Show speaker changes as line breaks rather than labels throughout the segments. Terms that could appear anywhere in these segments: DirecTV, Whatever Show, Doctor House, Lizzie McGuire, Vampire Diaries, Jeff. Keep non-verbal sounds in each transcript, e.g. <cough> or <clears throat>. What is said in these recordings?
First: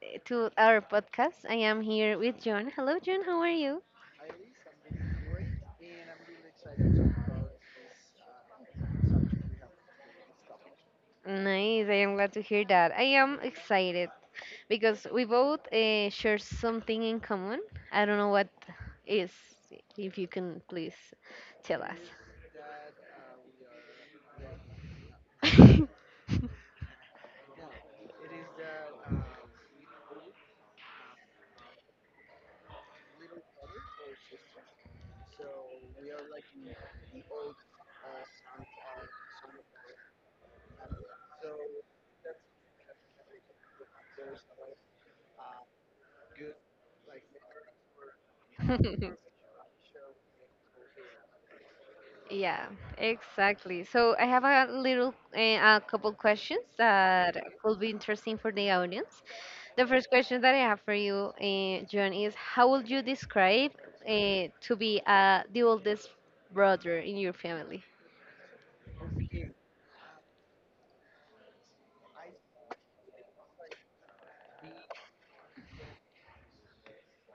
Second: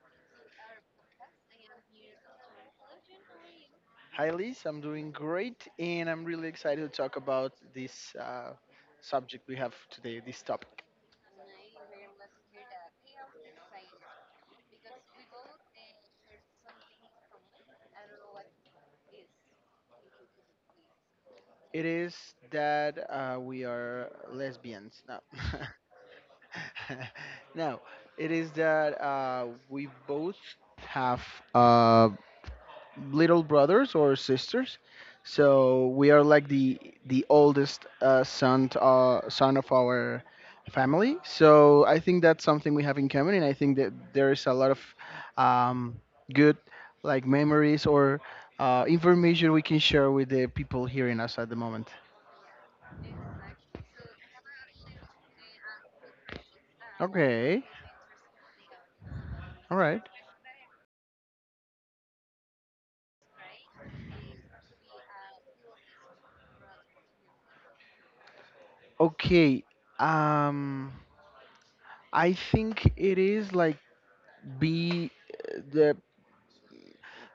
to our podcast. I am here with John. Hello, John. How are you?
Hi, Liz. I'm doing great, and I'm really excited to talk about this subject we have today, this topic.
Nice. I am glad to hear that. I am excited because we both share something in common. I don't know what is. If you can please tell
It
us.
is that we are lesbians. No, <laughs> no, it is that we both have. uh, little brothers or sisters. So we are like the oldest son to, son of our family. So I think that's something we have in common, and I think that there is a lot of um, good like memories or
<laughs>
information we can share with the people hearing us at the moment.
Yeah, exactly. So I have a little, a couple questions that
Okay,
will be interesting for the audience.
all
The
right.
first question that I have for you, John, is how would you describe to be the oldest brother in your family?
Okay, um, I think it is like be the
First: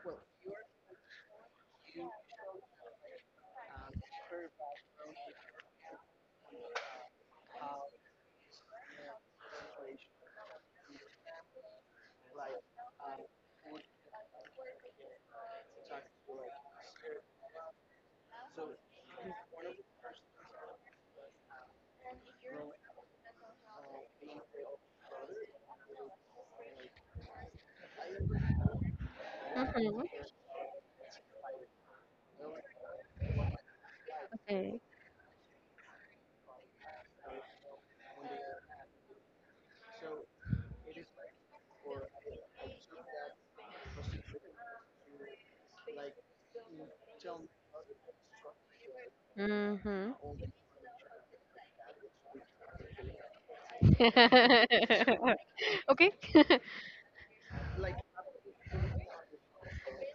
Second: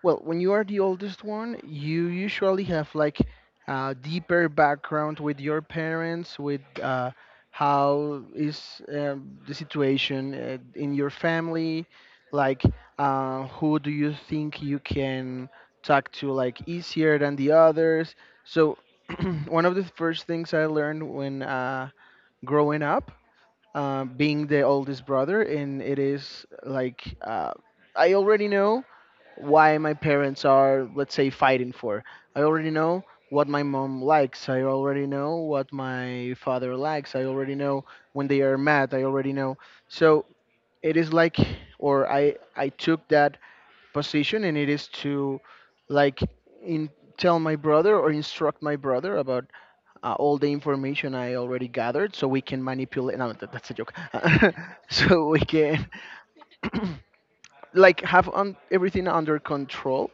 Well, when you are the oldest one, you usually have like a deeper background with your parents, with how is the situation in your family, like who do you think you can talk to like easier than the others. So <clears throat> one of the first things I learned when growing up being the oldest brother, and it is like I already know why my
Mm-hmm.
parents are, let's say, fighting for. I already know what my mom likes. I
Okay.
already know what my father likes. I already know when they are mad. I already know. So it is like, or I took that position, and it is to like in tell my brother or instruct my brother about
Mm-hmm.
all the information I already gathered, so we can manipulate. No, that's a joke. <laughs> so we can
<laughs> Okay. <laughs>
<coughs> <clears throat> like have on everything under control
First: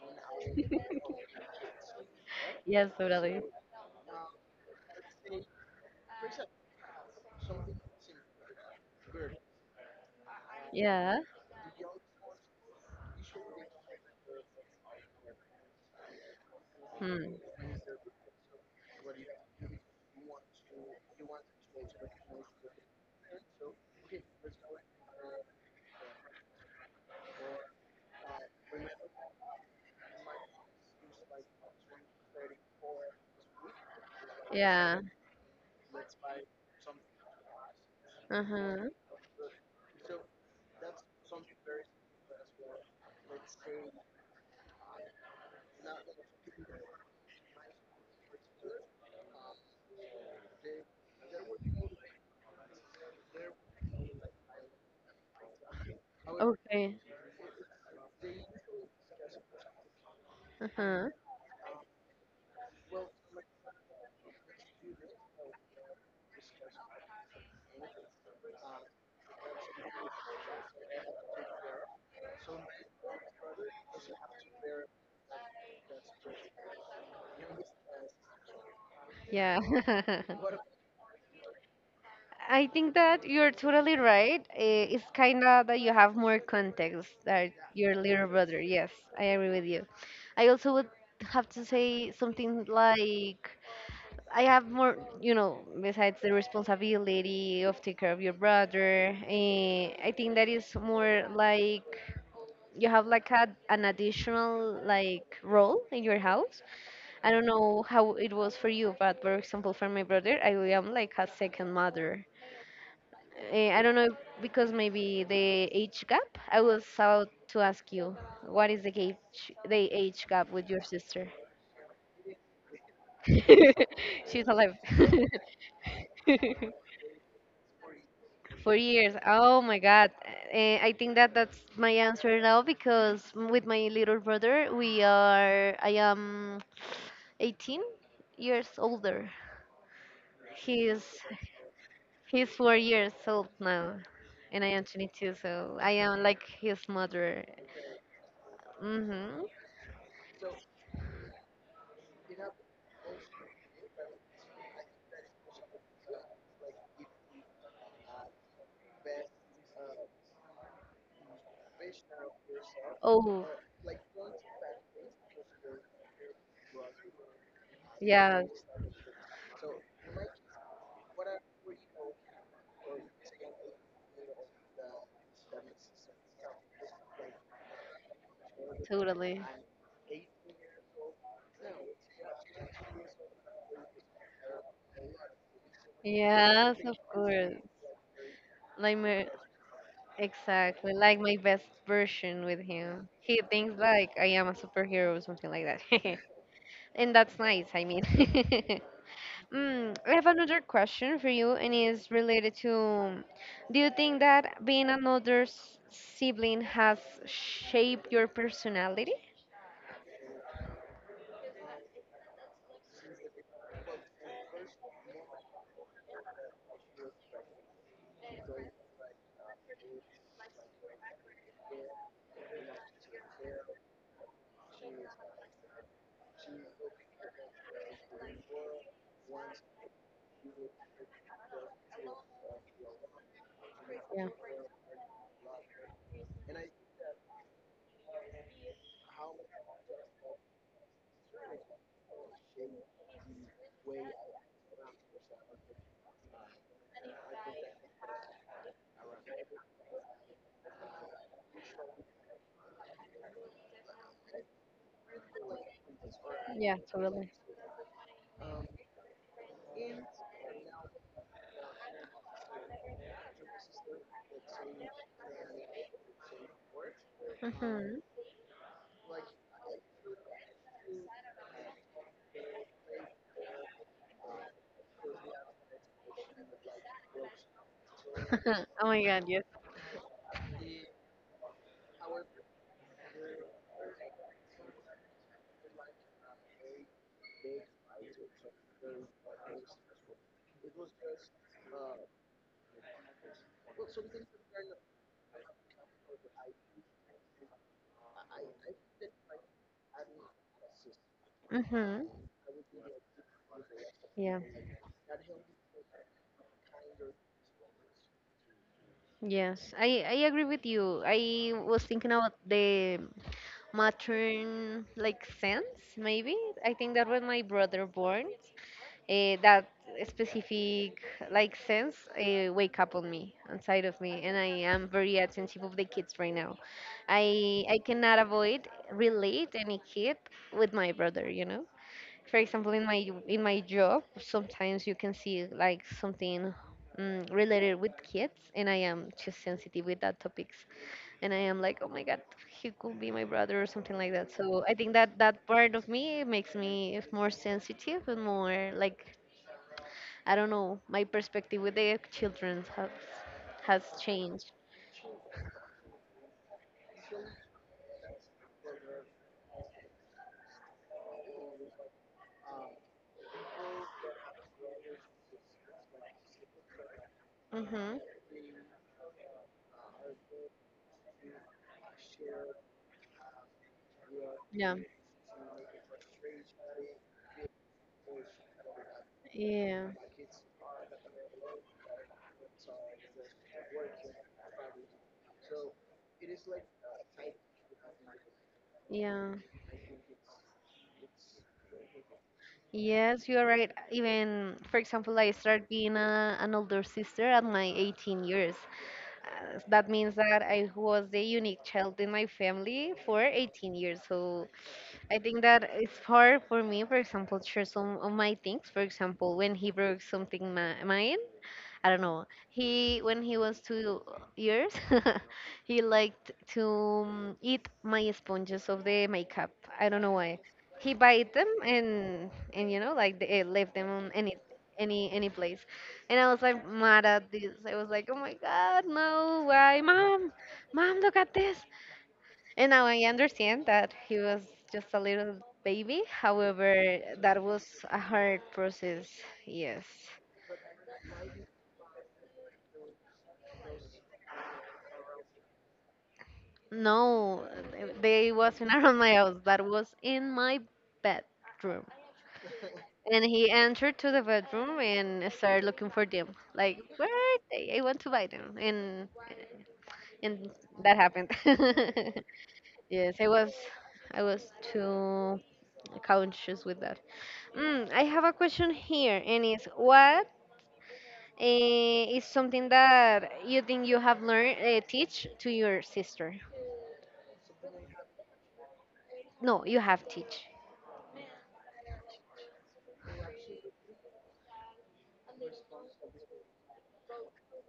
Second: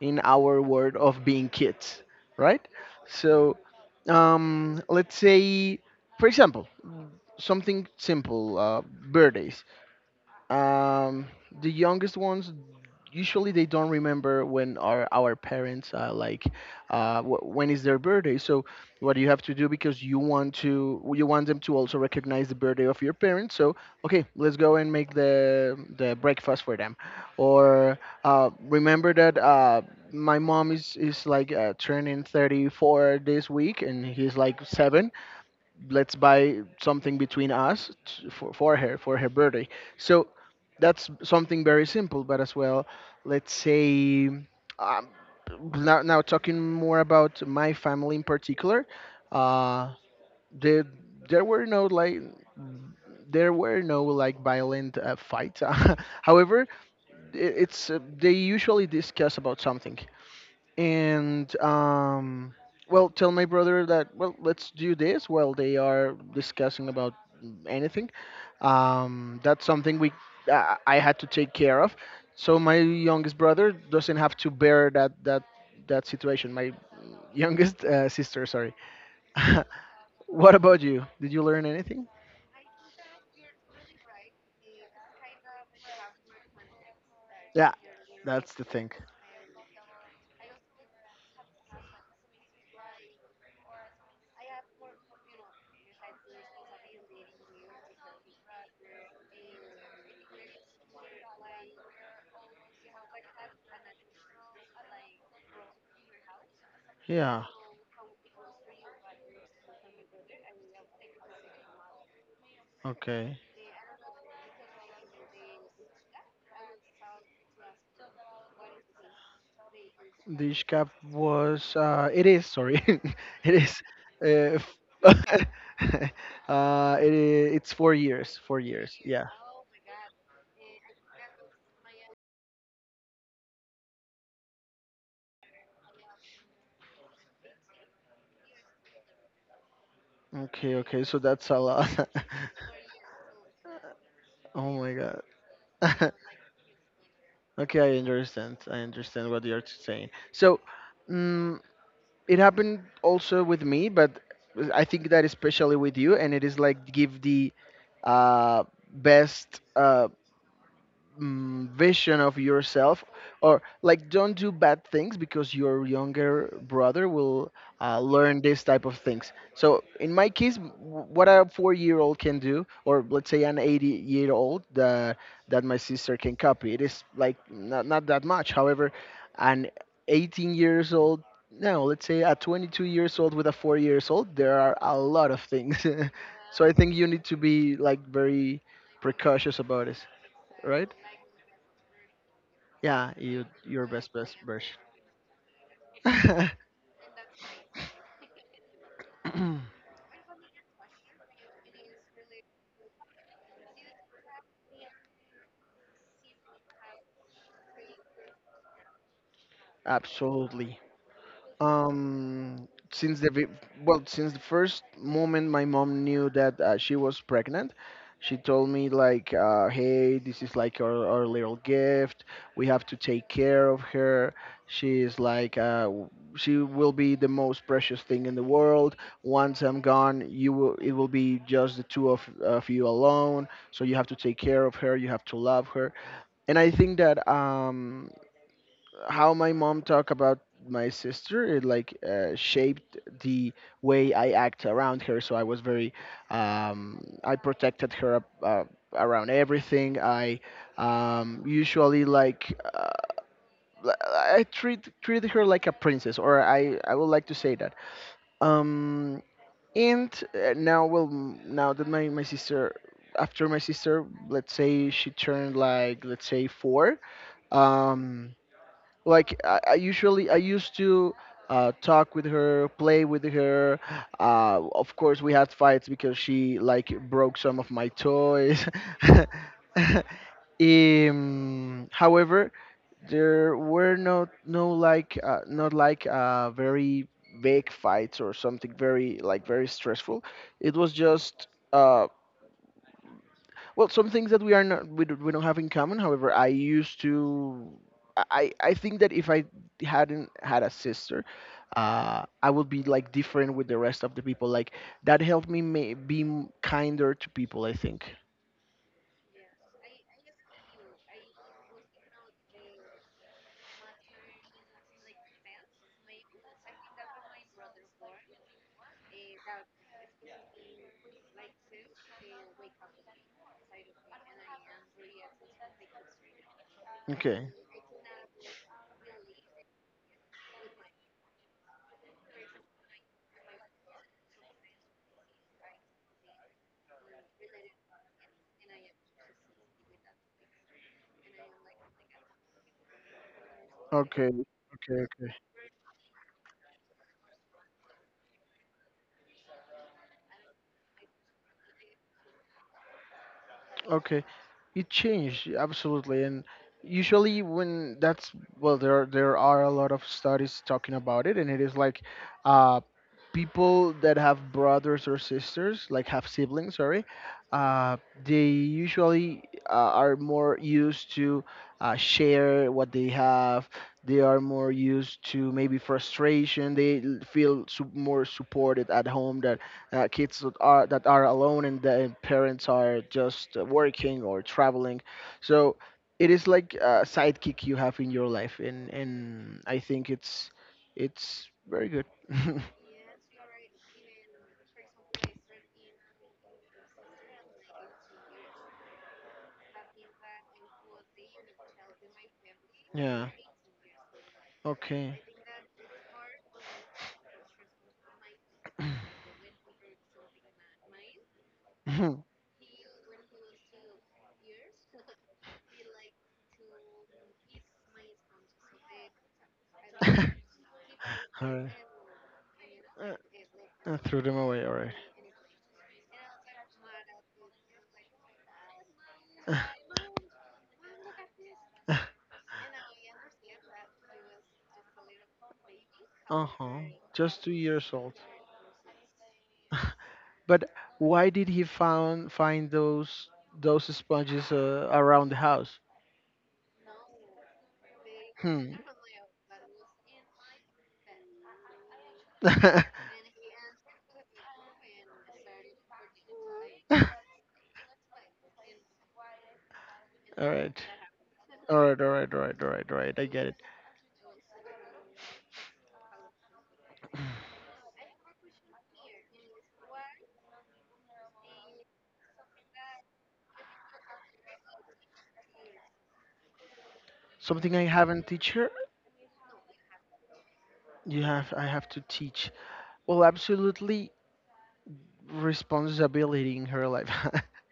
in our world of being kids, right?
Yes, totally.
So let's say, for example, something simple, birthdays.
Yeah.
Um, the youngest ones usually they don't remember when our parents like
Hmm.
when is their birthday. So what you have to do because you want them to also recognize the birthday of your parents. So okay, let's go and make the breakfast for them, or remember that. My mom is like turning 34 this week and he's like
Yeah.
seven, let's buy something between us for,
Uh-huh.
for her birthday, so that's something very simple but as well let's say um, now talking more about my family in particular uh there there were no like there were no like violent fights, <laughs> however
Okay.
it's they usually discuss about something
Uh-huh.
and well, tell my brother that well, let's do this while they are discussing about anything. That's something we I had to take care of, so my youngest brother doesn't have to bear that situation. My youngest sister, sorry. <laughs>
Yeah.
what
<laughs>
about you? Did you learn anything?
I think that you're totally right. It's kind of that you have more context that
Yeah,
your little
that's
brother.
the thing.
Yes, I agree with you. I also would have to say something like I have more, besides the responsibility of take care of your brother. I think that is more like you have like a, an additional like role in your house. I
Yeah.
don't know how it was for you, but for example, for my brother, I am like a second mother.
Okay.
I don't know if- because maybe the age gap. I was about to ask you, what is the age gap
This
with your
cap
sister?
was it is, sorry, <laughs> it is
<laughs> She's
uh, f-
alive.
<laughs>
<laughs>
uh, it is, it's 4 years, four
Four
years.
years.
Yeah.
Oh my God. I think that that's my answer now because with my little brother, we are. I am 18 years older.
Okay, okay.
He's
So that's a lot.
he's 4 years old now,
<laughs>
and I
oh
am
my
22. So I
god.
am
<laughs>
like his mother.
okay, I understand. I understand what
Hmm
you're saying. So, mm it happened also with me, but I think that especially with you, and it is like give the uh, best vision of yourself,
Oh,
or like don't do bad things because your younger brother will learn
yeah,
this type of things, so in my case what a 4 year old can do or let's say an 80-year-old that that my sister can copy it is like not that much, however
totally.
an 18 years old, no let's say a 22 years old with a 4 years old, there are a lot of things <laughs> so I
Yes,
think
of
you need to
course.
be like very
Like my,
precautious about it. Right,
exactly, like my best version with him.
yeah,
He
you
thinks
your best
like I
best
am a
version.
superhero or something like that. <laughs>
<clears throat>
And that's nice, I mean. <laughs> Mm, I have another question for you, and it's related to, do you think that being another sibling has shaped your personality?
<laughs> Absolutely. Um, since well, since the first moment my mom knew that she was pregnant, she told me like, "Hey, this is like our little gift. We have to take care of her. She is like, she will be the most precious thing in the world. Once I'm gone, you will, it will be just the two of you alone. So you have to
Yeah,
take care of her. You have to love her." And I think that how my mom talked about my sister it like shaped the way I act around her. So I was very I protected her up, around everything. I usually like I treated her like a princess, or
yeah,
I would like
Totally.
to say that. Um, and now well now that my sister after my sister let's say she turned like let's say four.
Hmm
Um, like I used to talk with her, play with her. Of course, we had fights because she like broke some of my toys.
<laughs> Oh my God, yes.
<laughs> However, there were no like not like very big fights or something very like very stressful. It was just. Well, some things that we are not we, do- we don't have in common. However, I used to I think that if I hadn't had a sister,
Mm-hmm.
I would be like different with the rest of the
Yeah.
people. Like that helped me be kinder to people. I think.
Yes, I agree with you. I was thinking about the matern like sense, maybe. I think that when my brother born, that specific like sense wake up on me, inside of me, and I am very attentive of the kids right now.
Okay.
I cannot avoid relate any kid with my brother, you know, for example, in my job sometimes you can see like something, mm, related with kids, and I am too sensitive with that topics, and I am like oh my god, he could be my brother or something like that.
Okay.
So I think
Okay.
that that part of me makes me more sensitive and more like, I don't know, my perspective with the children has
Okay,
changed.
it changed absolutely, and usually when that's well, there are a lot of studies talking about it, and it is like, uh, people that have brothers or sisters, like have siblings, sorry, uh,
Hmm
they usually are more used to share what they have. They are more
yeah
used to maybe frustration. They feel more supported at home,
yeah
kids that are alone and the parents are just working or traveling, so it is like a sidekick you have in your life,
yeah
and I think it's very good. <laughs>
Yes, you are right. Even, for example, I started being a, an older sister at my 18 years. That means that I was the unique child in my family for
Yeah,
18 years. So I
okay.
think that it's hard for me, for example, to share some of my things. For example, when he broke something mine, I
<laughs>
don't
All
know. He when he was 2 years, <laughs> he liked to eat my sponges of the makeup. I don't know why. He bite them,
right,
and you know
uh,
like they left them
I
on
threw them
any
away, all right.
any place. And I was like mad at this. I was like, oh my god, no, why, mom,
<laughs>
mom, look at this. And now I understand that he was just a little baby.
Uh-huh,
However, that
just two
was
years
a
old,
hard process. Yes.
but why did he found find those sponges around the house?
No, they
Hmm.
wasn't around my house. That was in my bedroom.
<laughs> All
And he entered to the bedroom and started looking for them. Like, where are they? I want to buy them.
right.
And
All right.
that happened.
All right. All
<laughs>
right. All right. All right.
Yes,
I get it.
I was too conscious with that. Mm, I have a question here, and it's what is something that you think you have learned teach to your sister?
Something I haven't teach her.
No, you have teach.
You have. I have to teach. Well, absolutely responsibility in her life.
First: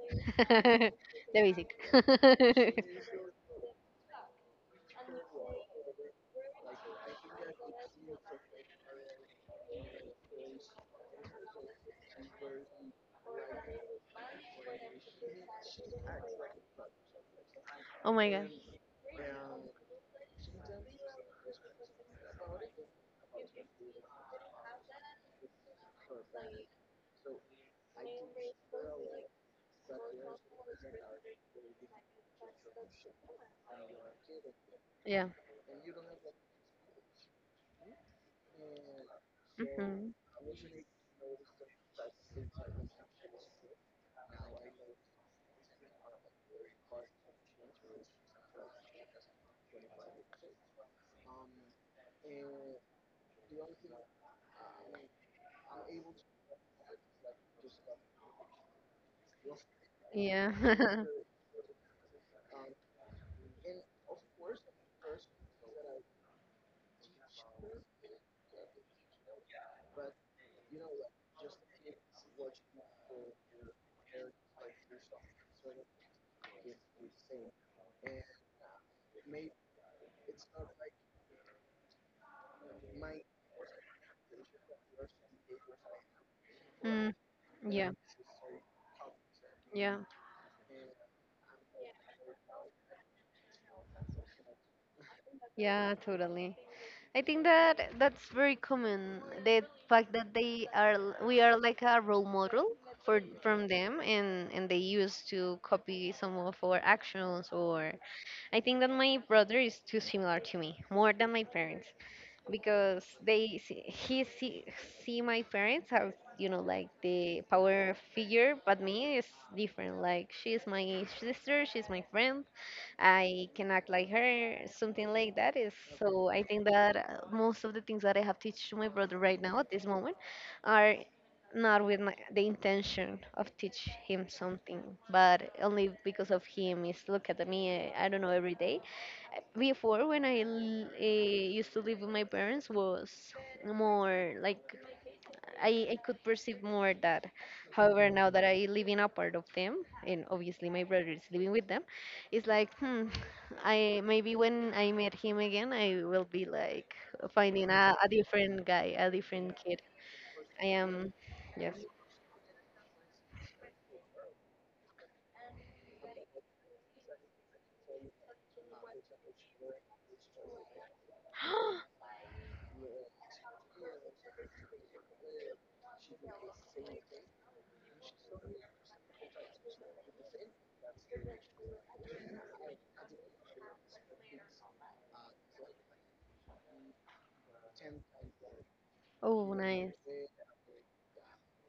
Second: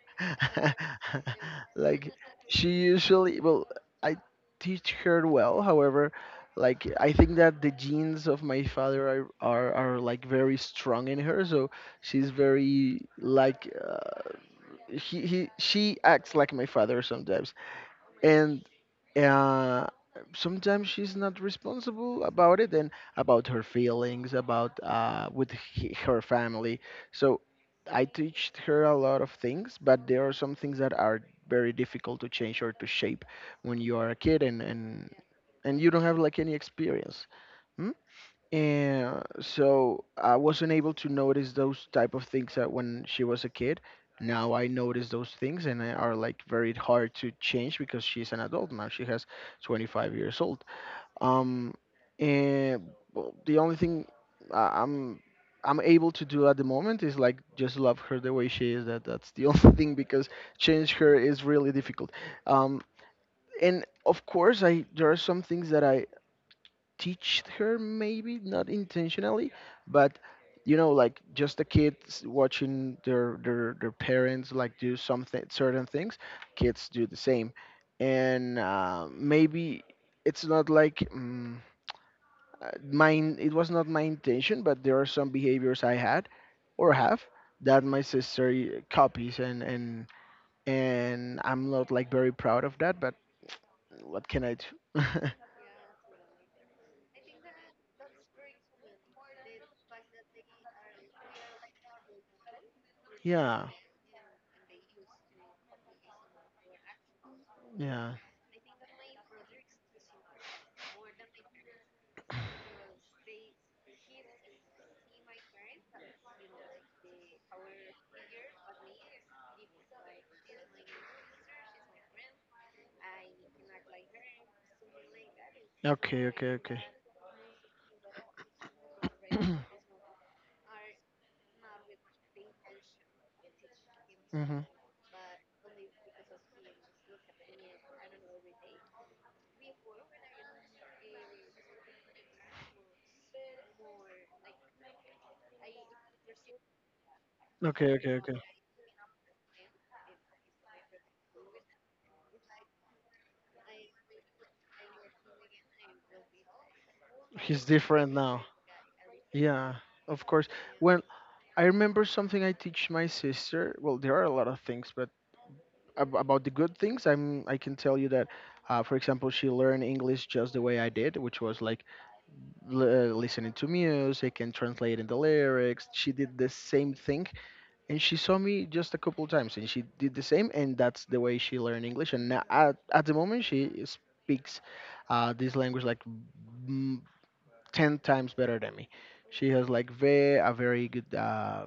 <laughs>
<laughs>
The basic.
like she
<laughs>
usually. Well, I teach her well. However, like I think that the genes of my father are like very strong in her. So she's very like. He she acts like my father sometimes
oh my god.
and uh sometimes she's not responsible about it, and about her feelings about with her family, so I teach her a lot of things, but there are some things that are very difficult to change or to shape when you are a kid and and
Yeah.
and you don't have like any experience. Hmm? And so
hmm
I wasn't able to notice those type of things that when she was a kid. Now I notice those things and they are like very hard to change because she's an adult now. She has 25 years old. Um, and well, the only thing I- I'm I'm able to do at the moment is like just love her the way she is. That that's the <laughs> only thing because
Yeah.
change
<laughs>
her is really difficult. Um, and of course I there are some things that I teach her maybe not intentionally, but you know like just the kids watching their parents like do something certain things, kids do the same. And maybe it's not like mine it was not my intention, but there are some behaviors I had or
mm,
have that
yeah.
my sister copies, and
Yeah.
and and I'm not like very proud of that, but what can I do?
Yeah. Totally. I think that that's very common. The fact that they are, we are like a role model for
<laughs>
from
Yeah,
them, and they used to copy some of our actions. Or
yeah.
I think that my brother is too similar to me, more than my parents. Because they see, see my parents as you know like the power figure, but me is different. Like she's my sister, she's my friend, I can act like her, something like that is. So
Okay,
I
okay,
think
okay.
that most of the things that I have teach to my brother right now at this moment are not with the intention of teach him
Mhm.
something, but only because of him is look at me. I don't know, every day before when I used to live with my parents was more like I could perceive more that.
Okay,
However,
okay,
now
okay.
that I live in a part of them, and obviously my brother is living with them, it's like hmm, I maybe when I meet him again, I will be like
He's
finding a
different now.
different guy, a different
Yeah,
kid.
of course.
I
Well,
am,
I
yes.
remember something I teach my sister. Well, there are a lot of things, but about the good things, I can tell you that, for example, she learned English just the way I did, which was like
<gasps>
listening to music and translating the lyrics. She did the same thing and she saw me just a couple times and she did the same, and that's the way she learned English, and now at the moment she speaks this language like mm, 10 times better than me. She
Oh,
has
nice.
like ve a very good uh,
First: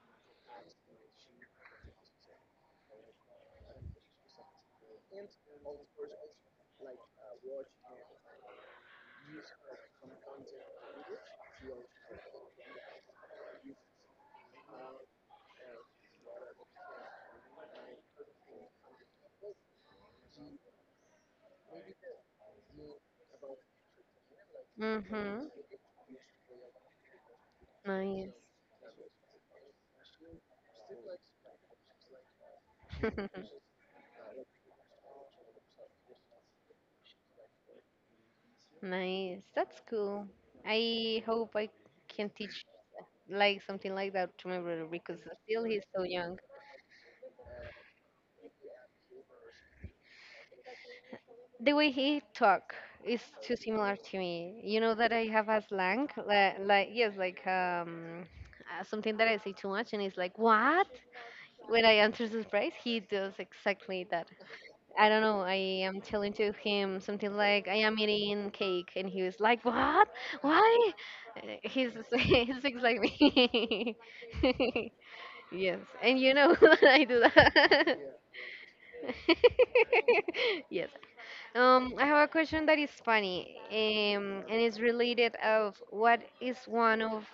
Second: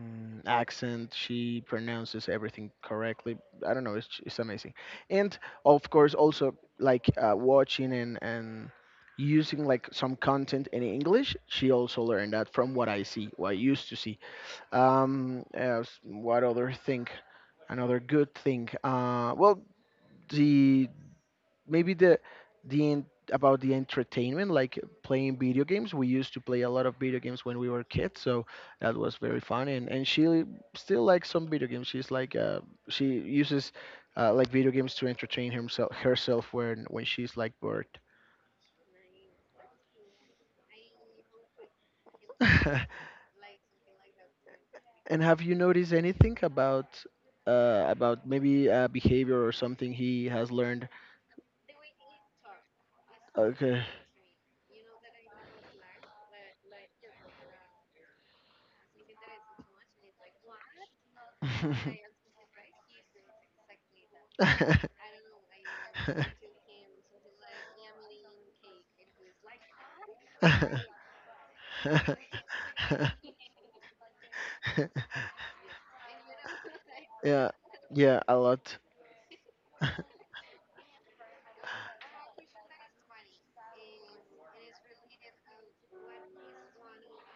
mm, accent, she pronounces everything correctly. I don't know, it's amazing. And of course also like watching and using like some content in English, she also learned that from what I see, what I used to see. As what other thing? Another good thing. Well, the maybe the en- about the entertainment, like playing
Mm
video games. We used to play a lot of video games when we were kids,
Mhm.
so that was very fun. And she still likes some video games. She's like she
Nice. <laughs>
uses like video games to entertain herself when she's like bored.
Nice. That's cool. I hope I can teach
<laughs>
like something like that to my brother because
And have you
still he's
noticed
so
anything
young.
about maybe behavior or something he has learned.
The way he talk is too
Okay.
similar to me. You know that I have a slang, like yes, like something that I say too much, and it's like what? When I
<laughs>
answer surprise, he does exactly that. I don't know. I am telling to him something like I am eating cake, and he was like, "What? Why?" He's <laughs> he's six like me. <laughs> Yes, and you know <laughs> that I do
Yeah,
that.
yeah, a lot.
<laughs> Yes. I have a question that is funny, and it's related of what is one of,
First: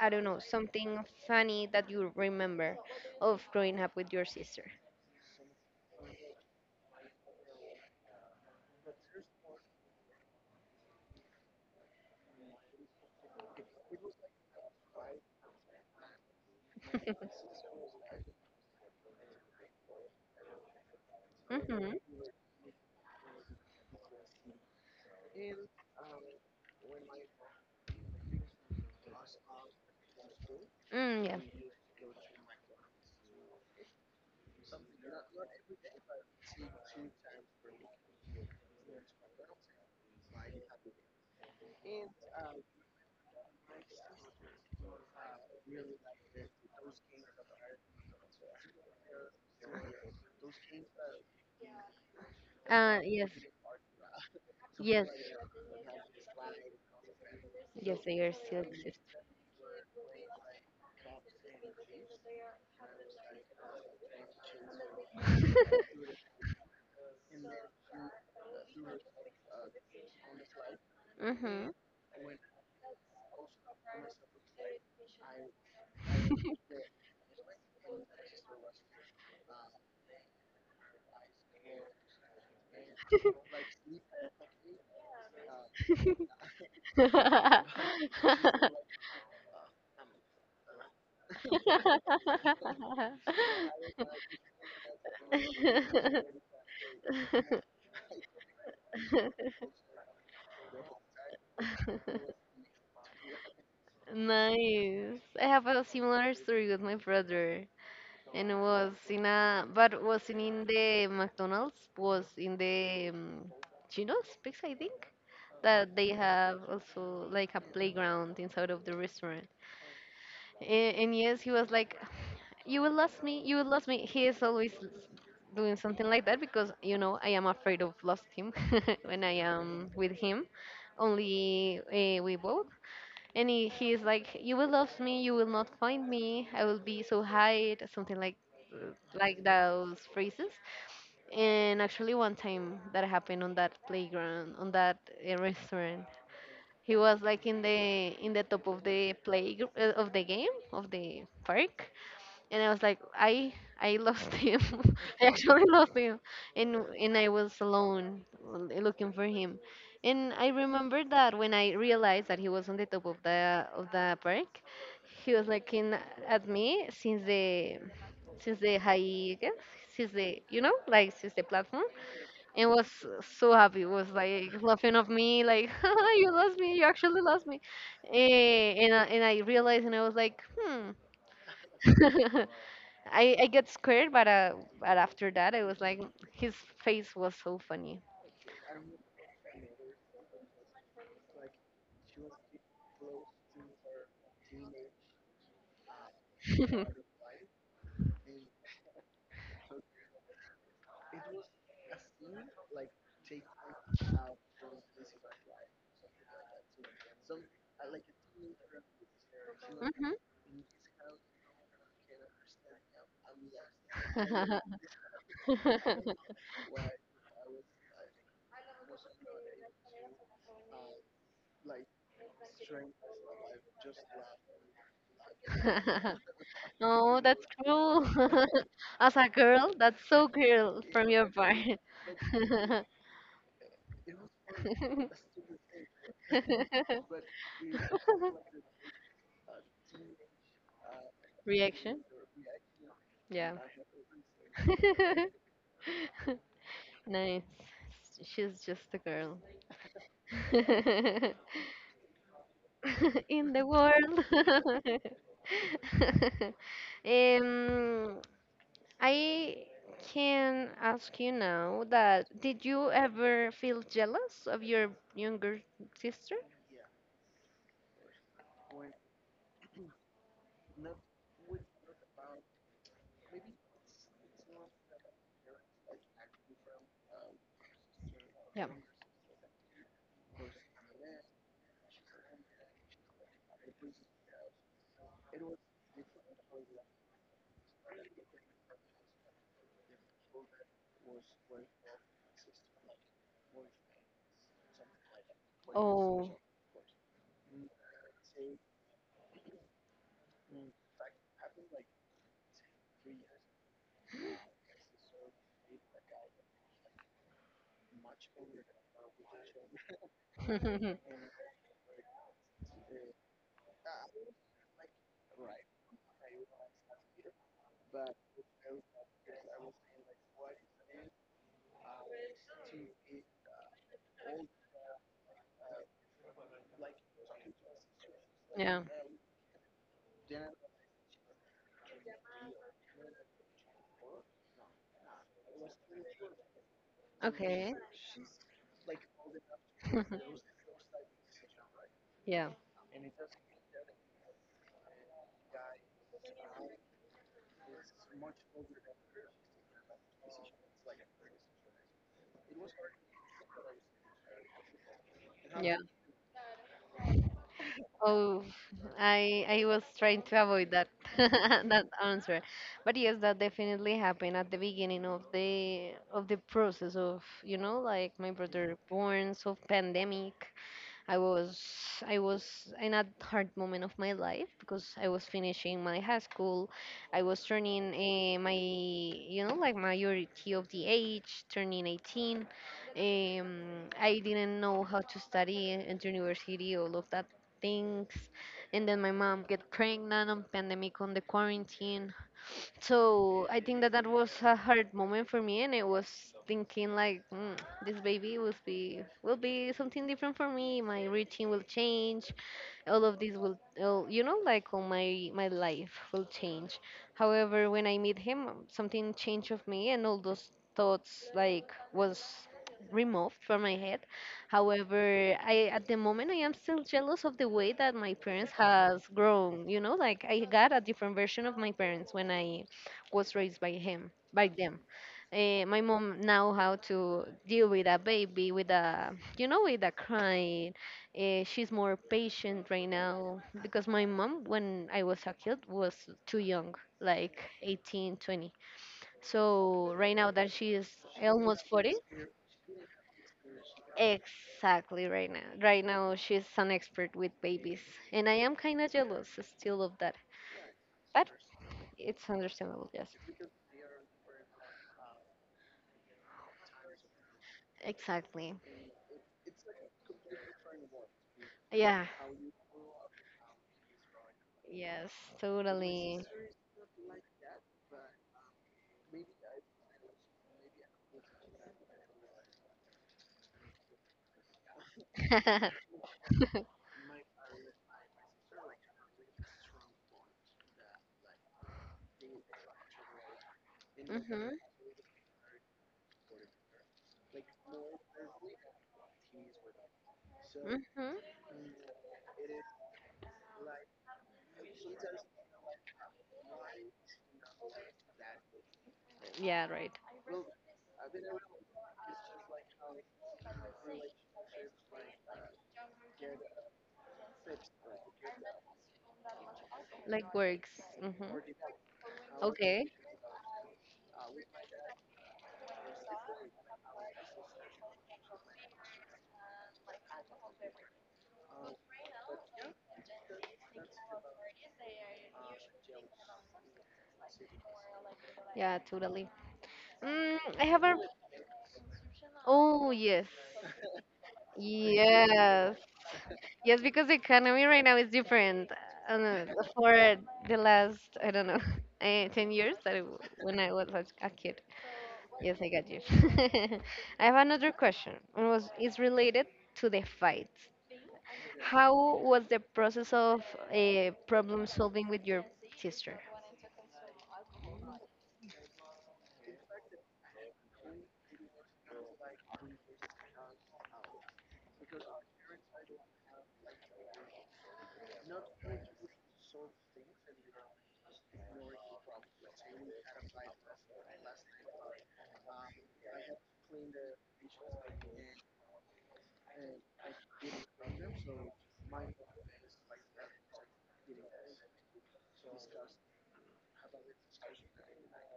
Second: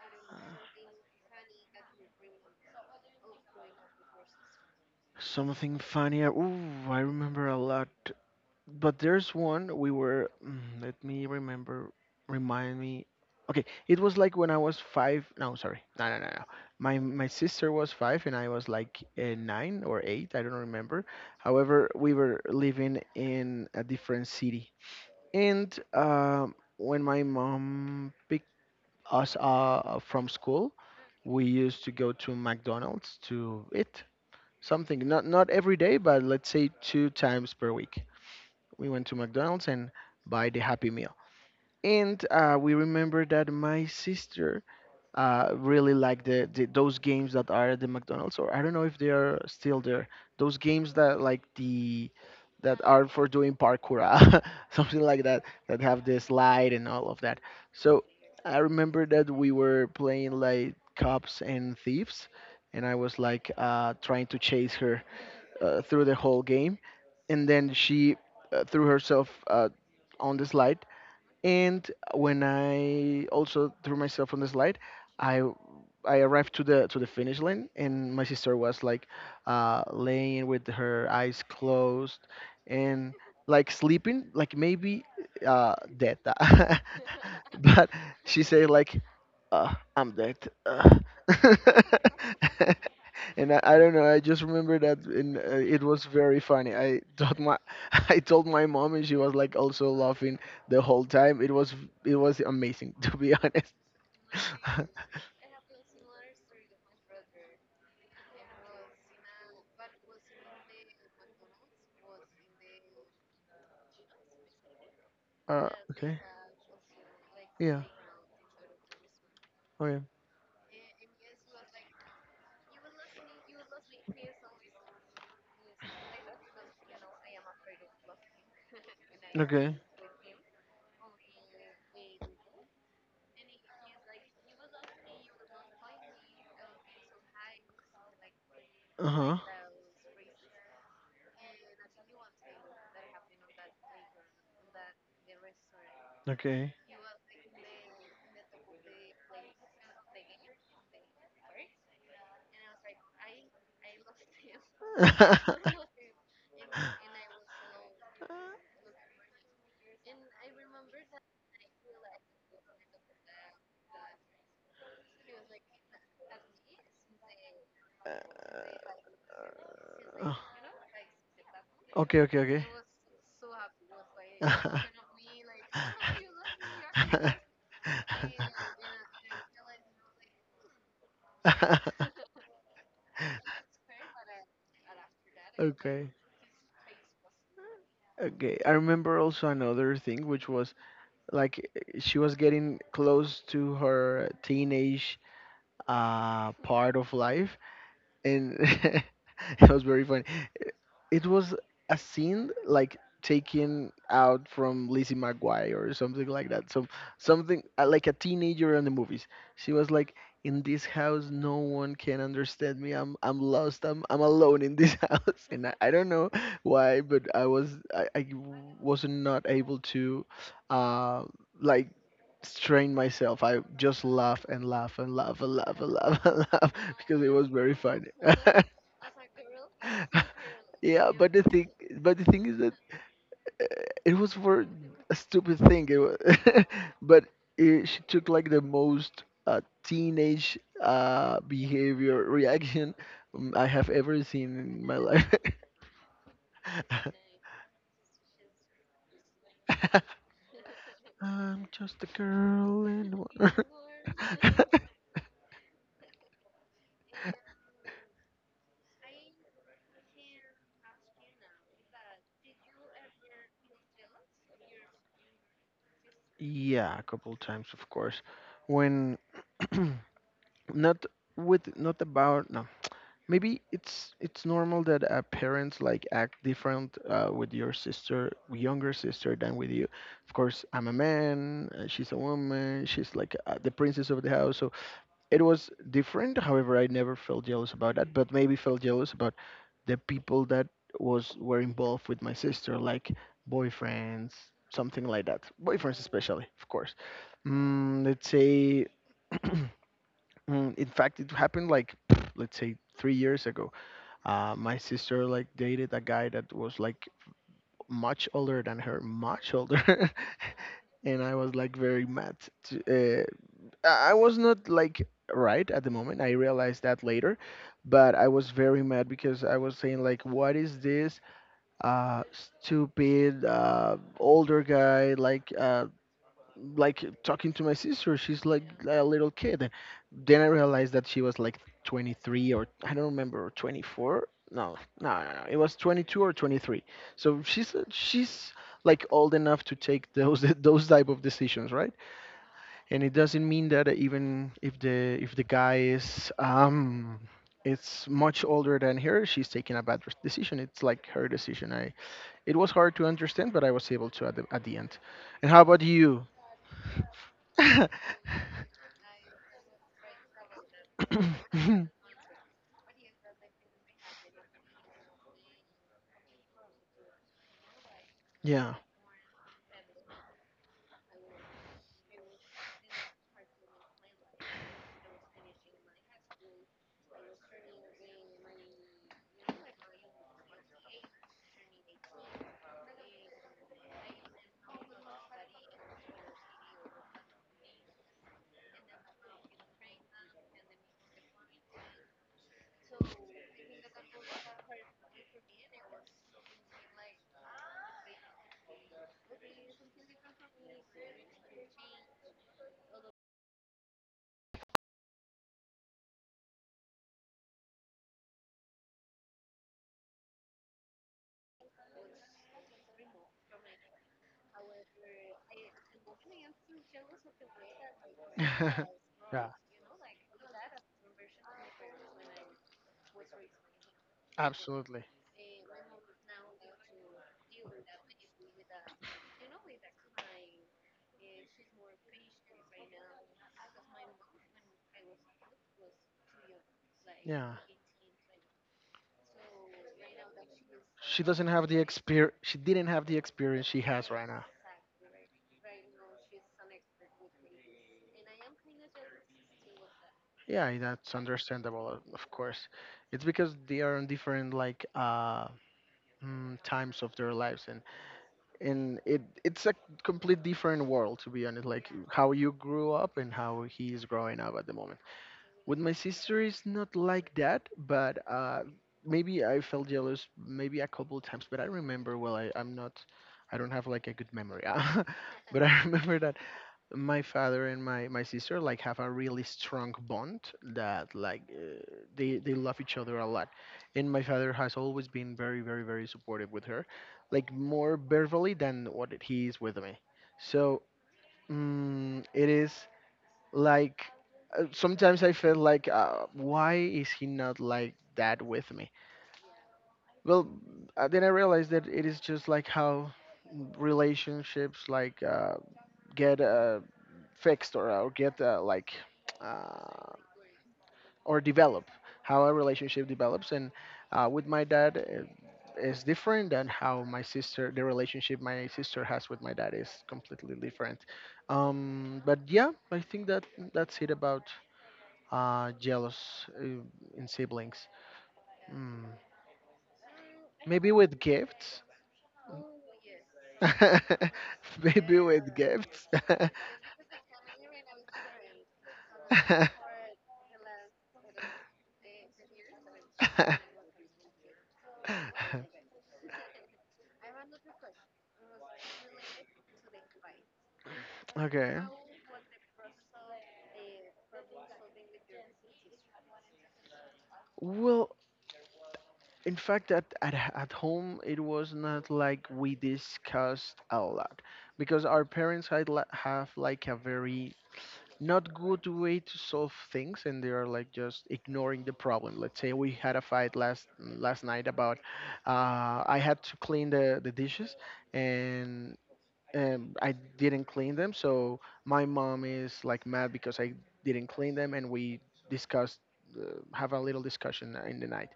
I don't know, something funny that you remember of growing up with your sister.
Something funnier. Ooh, I remember a lot. But there's one we were. Mm, Let me remember. Remind me. Okay, it was like when I was five. No, sorry. No, no, no, no. My
<laughs>
sister was five and I was like nine or eight. I don't remember.
hmm
However, we were living in a different city, and when my mom picked us from school,
Mm,
we used to go to McDonald's to eat something. Not every day, but let's say two times per week we went to McDonald's and buy the Happy Meal. And we remember that my sister really liked the those games that are at the McDonald's, or I don't know if they are still there. Those games that like the that
yeah.
are for
Yes.
doing parkour, <laughs> something
Yes.
like that, that have the slide and all of that.
Yes,
So
they are
I
silk.
remember that we were playing like cops and thieves, and I was like trying to chase her
<laughs>
through the whole game, and then she threw herself on the slide.
Mm-hmm.
And when I also threw myself on the slide, I I arrived to the finish line, and my sister was like laying with her eyes closed and like sleeping, like maybe dead. <laughs> But she
<laughs>
said like I'm dead. Uh. <laughs> and I don't know. I just remember that, and it was very funny. I told my <laughs> I told my mom, and she was like also laughing the whole time. It was amazing <laughs> to be honest. <laughs>
Nice. I have a similar story with my brother, and it was in a, but wasn't in the McDonald's, was in the Chino's Pizza, I think, that they
Okay.
have also like a
Yeah.
playground inside of the restaurant.
Okay.
And yes, he was like, you will lose me. You will lose me. He is always doing something like that because you know I am afraid of lost him <laughs> when I
Okay.
am with him. Only we both, and he is like, "You will lose me. You will not find me. I will be so high." Something
Uh huh.
like those phrases. And actually, one time that happened on that playground, on that restaurant,
Okay.
he was like in the top of the play of the game of the park, and I was like, I lost <laughs> him. I actually lost him, and I was alone
<laughs>
looking for him. And I remember that when I realized that he was on the top of the park, he was looking at me since the high since
Uh,
the you know like since the platform,
okay, okay, okay.
and was so happy, was like laughing of me like <laughs> you lost me, you actually
<laughs>
lost me. And and I realized and I was like hmm <laughs> I get scared, but after that, I was like,
Okay,
his face was so funny.
okay. I remember also another thing, which was like she was getting close to her teenage
<laughs> hmm
part of life, and <laughs> it was very funny. It was a scene like taken out from Lizzie McGuire or something like that. So something like a teenager in the movies. She was like, "In this house, no one can understand me. I'm lost. I'm alone in this <laughs> house." And I don't know
<laughs>
why, but I was not able to, uh, like strain myself. I just laugh and laugh and laugh and laugh and laugh <laughs> and laugh
oh,
because it
that's
was very
cruel.
funny.
<laughs> As a girl, that's so
<laughs>
cruel from
Yeah,
your
but
part.
the thing is that
<laughs>
it was for a stupid thing. It was, <laughs> but it, she took like the most teenage
Reaction?
behavior reaction
Yeah.
I have ever seen in my life.
<laughs> Nice. She's just a girl.
<laughs>
<laughs>
I'm just a girl
In the world.
<laughs>
<laughs> Um, I can ask you now that did you ever feel jealous of your younger sister?
yeah, a couple times, of course. When <clears throat> not not about no. Maybe it's normal that parents like act different with your sister
Yeah.
younger sister than with you. Of course I'm a man, she's a woman, she's like the princess of the house, so it was different. However, I never felt jealous about that, but maybe felt jealous about the people that was were involved with my sister, like boyfriends, something like that. Boyfriends
Oh.
especially, of course. Let's say in fact it happened like <sniffs> let's say 3 years ago. My sister like dated a guy that was like much older than her, much older, <laughs>
<laughs>
and I was like very mad. To, I was not like right at the moment. I realized that later, but I was very mad because I was saying like, what is this uh, stupid older guy like talking to my sister? She's like
Yeah.
a little kid. Then I realized that she was like 23, or I don't remember, or 24. No no no, no. It was 22 or 23, so
Okay.
she's like old enough to take
<laughs>
those <laughs> those type of decisions, right?
Yeah.
And it doesn't mean that even if the guy is it's much older than her, she's taking a bad decision. It's like her decision. I It was hard to understand, but I was able to at at the end. And how about you? <laughs>
Oh, I was trying to avoid that <laughs> that
<laughs>
answer, but yes, that definitely happened at the beginning of the process of you know like my
Yeah.
brother born, so pandemic, I was I was in a hard moment of my life because I was finishing my high school. I was turning my you know like majority of the age, turning 18. Um, I didn't know how to study at university, all of that things. And then my mom get pregnant on pandemic on the quarantine. So I think that that was a hard moment for me, and I was thinking like, mm, this baby will be something different for me. My routine will change, all of this will you know, like, all my life will change. However, when I meet him, something changed of me and all those thoughts like was removed from my head. However, I, at the moment, I am still jealous of the way that my parents
<laughs>
has
Yeah,
grown, you know, like I got a different version of my parents when I was raised by him by them.
absolutely.
My mom now how to deal with a baby, with a, you know, with a cry. She's more patient right now because my mom, when I was a kid, was too young, like
Yeah,
18, 20. So right now that she is
she doesn't
almost
have the
40,
experience. She didn't have the experience she has right now.
exactly. Right now, right now she's an expert with babies, and I am kind of jealous still of that,
Yeah, that's
but
understandable,
it's
of course.
understandable. Yes,
It's because they are on different like times of their lives, and
exactly.
it it's a complete different world to be honest. Like
Yeah.
how you grew up and how he is growing up at the moment.
Yes,
With my
totally.
sister, it's not like that, but maybe I felt jealous maybe a couple of times. But I remember well, I'm not, I don't have like a good memory.
<laughs>
<laughs> But
Mhm.
I remember that my father and my sister like have a really strong bond, that they love each other a lot, and my father has always been very very very supportive with her, like more verbally than what he is with me. So
Mhm.
it is like sometimes I felt like why is he not like that with me?
Yeah. Right.
Well, then I realized that it is just like how relationships get fixed, or get uh,
Like works.
or
Mhm.
develop. How a
Okay.
relationship develops, and with my dad is different than how my sister the relationship my sister has with my dad is completely different. But yeah, I think that that's it about jealous uh, in siblings.
Yeah,
Mm.
totally. Mm, I have
Maybe
a.
with gifts.
Oh, yes.
<laughs> Maybe with
Yes.
gifts.
Yes, because the economy right now is different. I don't know, for
<laughs>
the last, I don't know, <laughs> 10 years that I w when I was a kid. Yes, I got you. <laughs> I have another question. It was, it's related to the fight.
Okay.
How was the process of problem solving with your sister?
Well, in fact, at home, it was not like we discussed a lot because our parents had have like a very not good way to solve things, and they are like just ignoring the problem. Let's say we had a fight last night about I had to clean the dishes, and I didn't clean them, so my mom is like mad because I didn't clean them, and we discussed uh, have a little discussion in the night.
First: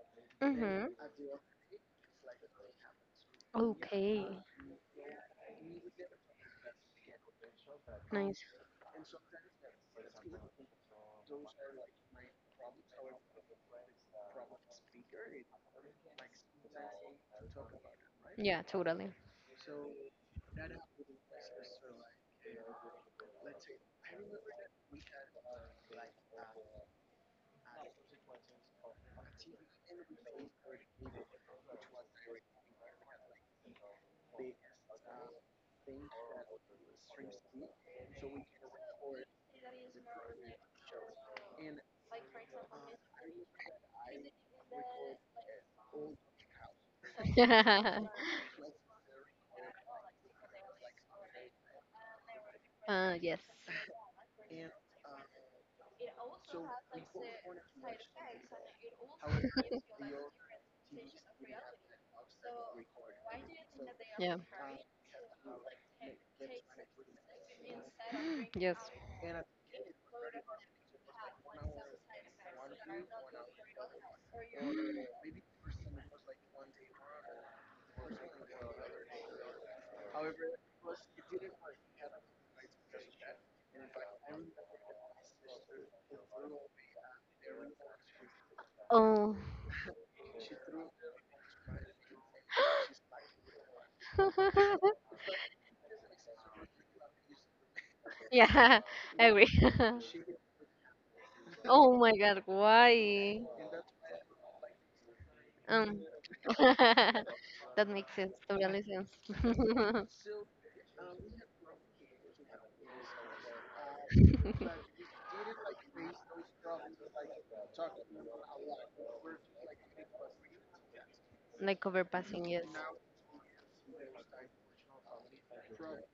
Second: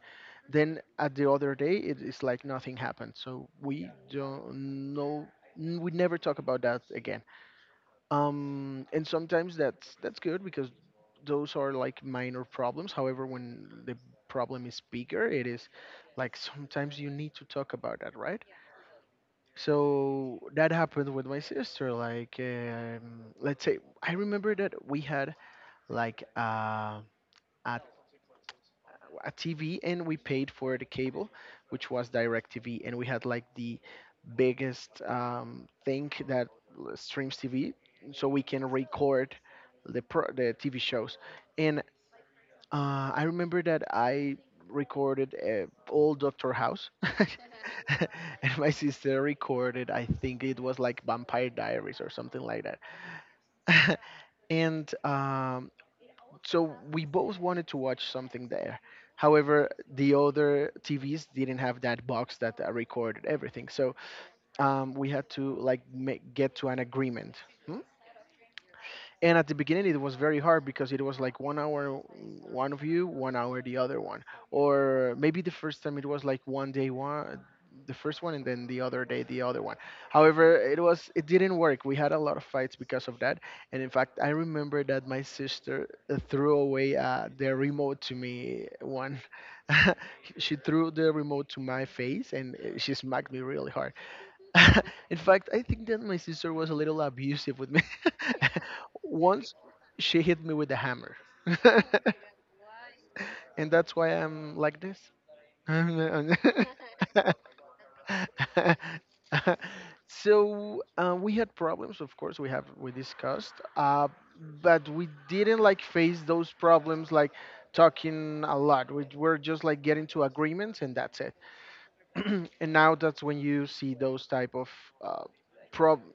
Then
Mm-hmm.
at the other day it is like nothing happened, so we
Okay,
don't know, we never talk about that again.
nice.
And sometimes that's good because those are like minor problems. However, when the problem is bigger, it is like sometimes you need to talk about that, right?
Yeah, totally.
So that happened with my sister like. Let's say I remember that we had like a a TV, and we paid for the cable, which was DirecTV, and we had like the biggest thing that streams TV, so we can record the TV shows. And I remember that I recorded all Doctor House. <laughs> <laughs>
<laughs>
And my sister recorded, I think it was like Vampire Diaries or something like
Yes.
that. <laughs> And so we both wanted to watch something there. However, the other TVs didn't have that box that recorded everything, so
Yeah.
we had to like get to an agreement. Hmm?
Yes.
And at the beginning it was very hard because it was like 1 hour one of you, 1 hour the other one. Or maybe the first time it was like one day one, the first one, and then the other day the other one. However, it was it didn't work, we had a lot of fights because of that. And in fact I remember that my sister threw away the remote to me one
Oh.
<laughs> she threw the remote to my face, and she smacked me really hard. <laughs>
<laughs>
In fact, I think that my sister was a little abusive with me.
Yeah.
<laughs>
I agree.
Once
<laughs>
she hit me with a hammer. <laughs>
Oh my God. Why?
And that's why I'm like this.
Um. <laughs>
<laughs>
That makes sense. Totally sense.
So we had problems, of course. We discussed, but
<laughs>
we didn't like face those problems like talking a lot. We were just like getting to agreements, and that's it.
Like
<clears throat>
overpassing. Yes.
And now that's when you see those type of uh, problem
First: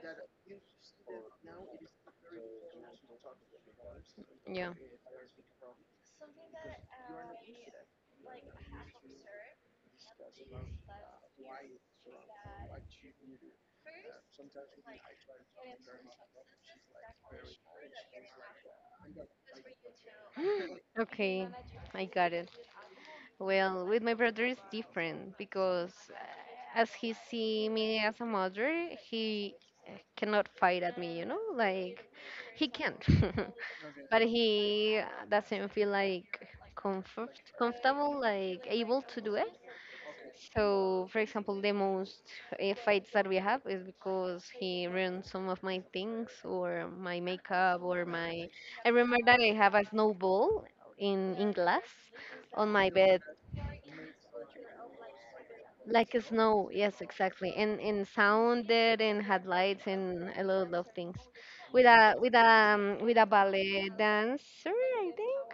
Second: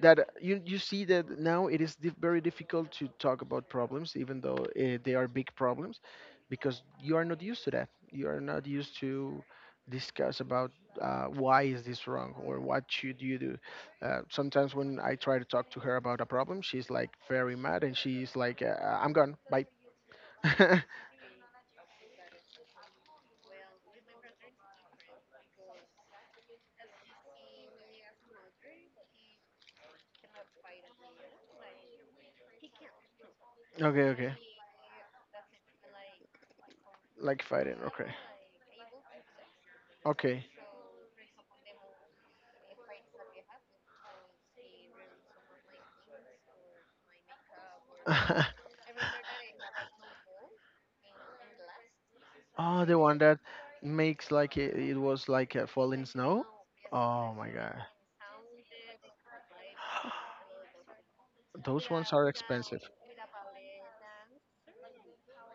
that you see that now it is very difficult to talk about problems even though
Yeah.
they are big problems, because you are not used to that, you are not used to discuss about why is this wrong, or what should you do. Sometimes when I try to talk to her about a problem, she's like very mad and she's like I'm gone, bye. <laughs>
<gasps> Okay, I got it. Well, with my brother it's different because, as he see me as a mother, he cannot fight at me, you know? Like he can't.
Okay,
<laughs> But
okay.
he doesn't feel like
Like fighting, okay.
comfortable, like, able to do it.
Okay.
So, for example, the most fights that we have is because he ruined some of my things or my makeup or my,
<laughs>
I remember that I have a snowball in glass on
Oh,
my
the one
bed,
that makes like it was like a falling
like a
snow.
snow, yes,
Oh my
exactly,
god,
and sounded and had lights and a
<gasps>
lot of things, with
those ones
a
are
with a
expensive.
with a ballet dancer, I think,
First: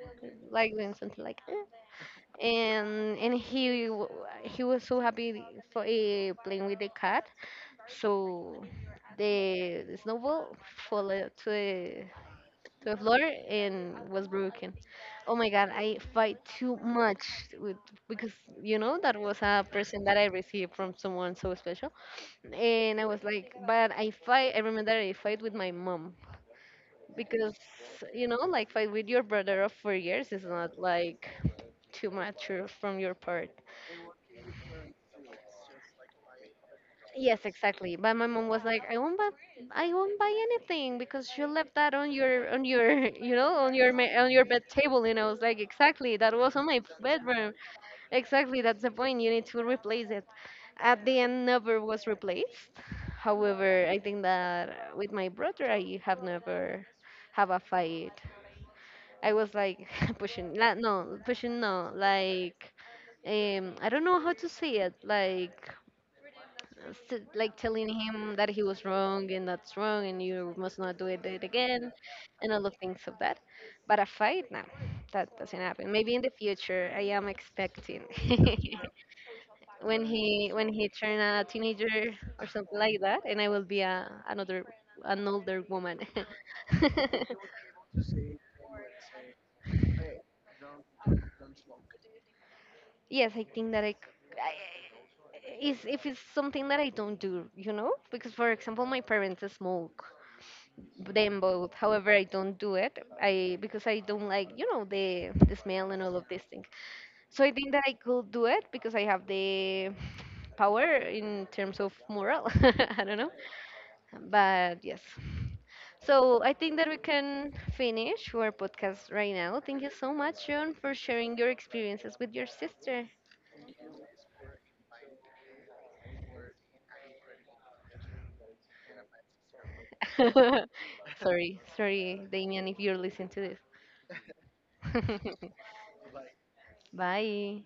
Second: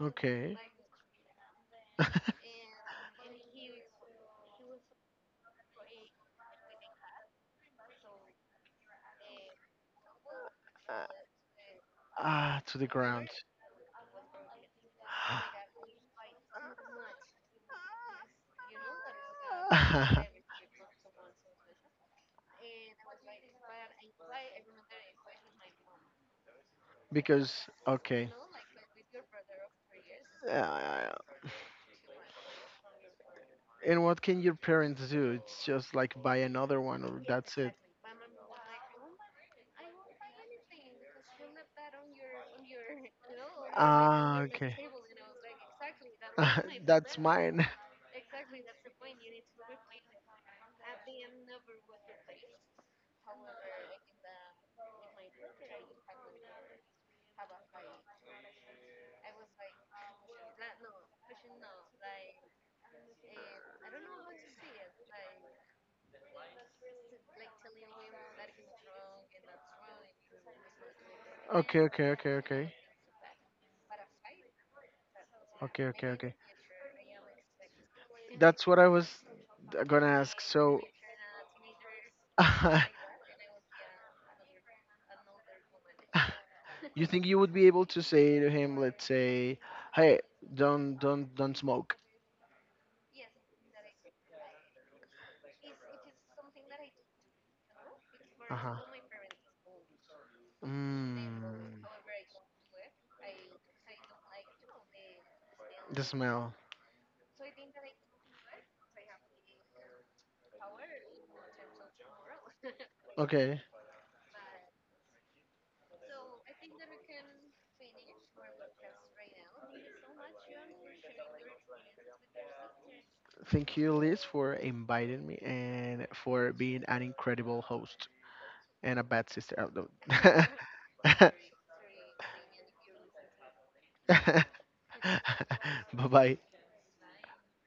Okay.
like doing something like that.
<laughs>
And he was so happy for playing with the cat. So the snowball fell out
Ah, to the
to the floor
ground.
and was broken. Oh my god, I fight too much
<sighs>
with, because, you know, that was a present that I received
<laughs>
from someone so special. And I was like, but I fight. I remember I fight with my mom because,
Because
you
okay.
know, like fight with your brother of 4 years is not
Uh,
like too mature from your part.
and what can your parents do? It's just like buy another one, or
Yes,
that's it.
exactly. But my mom was like, I won't buy anything because you left that on your, <laughs> you know, on your, on
Ah,
your bed
okay.
table. And I was like, exactly, that was on my
<laughs> That's
bedroom.
mine. <laughs>
Exactly, that's the point. You need to replace it. At the end, never was replaced. However, I think that with my brother, I have never have a fight. I was like <laughs> pushing, no, like, I don't know how to say it, like s- like telling him that he was wrong and that's wrong and you must not do it, do it
Okay,
again,
okay, okay,
and all
okay.
of things of that. But a fight, no, that doesn't
Okay,
happen.
okay,
Maybe in the
okay.
future I am expecting.
That's what
<laughs>
I was
When
gonna ask.
he when
So,
he turn a teenager or something like
<laughs>
that, and I will be a another an older woman. <laughs>
you think you would be able to say to him, let's say, "Hey, don't smoke."
Yes, I think that I is, if it's something that I don't do, you know, because for
Uh huh.
example my parents smoke, them both.
Mm,
However, I don't do it. I, because I don't like, you know, the smell and
the
all of these
smell.
things. So I think that I could do it because I have the power in terms of moral. <laughs> I don't know,
Okay.
but yes. So I think that we can finish our podcast right now. Thank you so much, John, for sharing your experiences with your sister.
Thank you, Liz, for inviting me and for being an incredible host and a bad sister. Oh,
<laughs>
no.
Sorry,
<laughs>
sorry, Damian, if you're listening to
<laughs>
this.
Bye bye.
<laughs> Bye.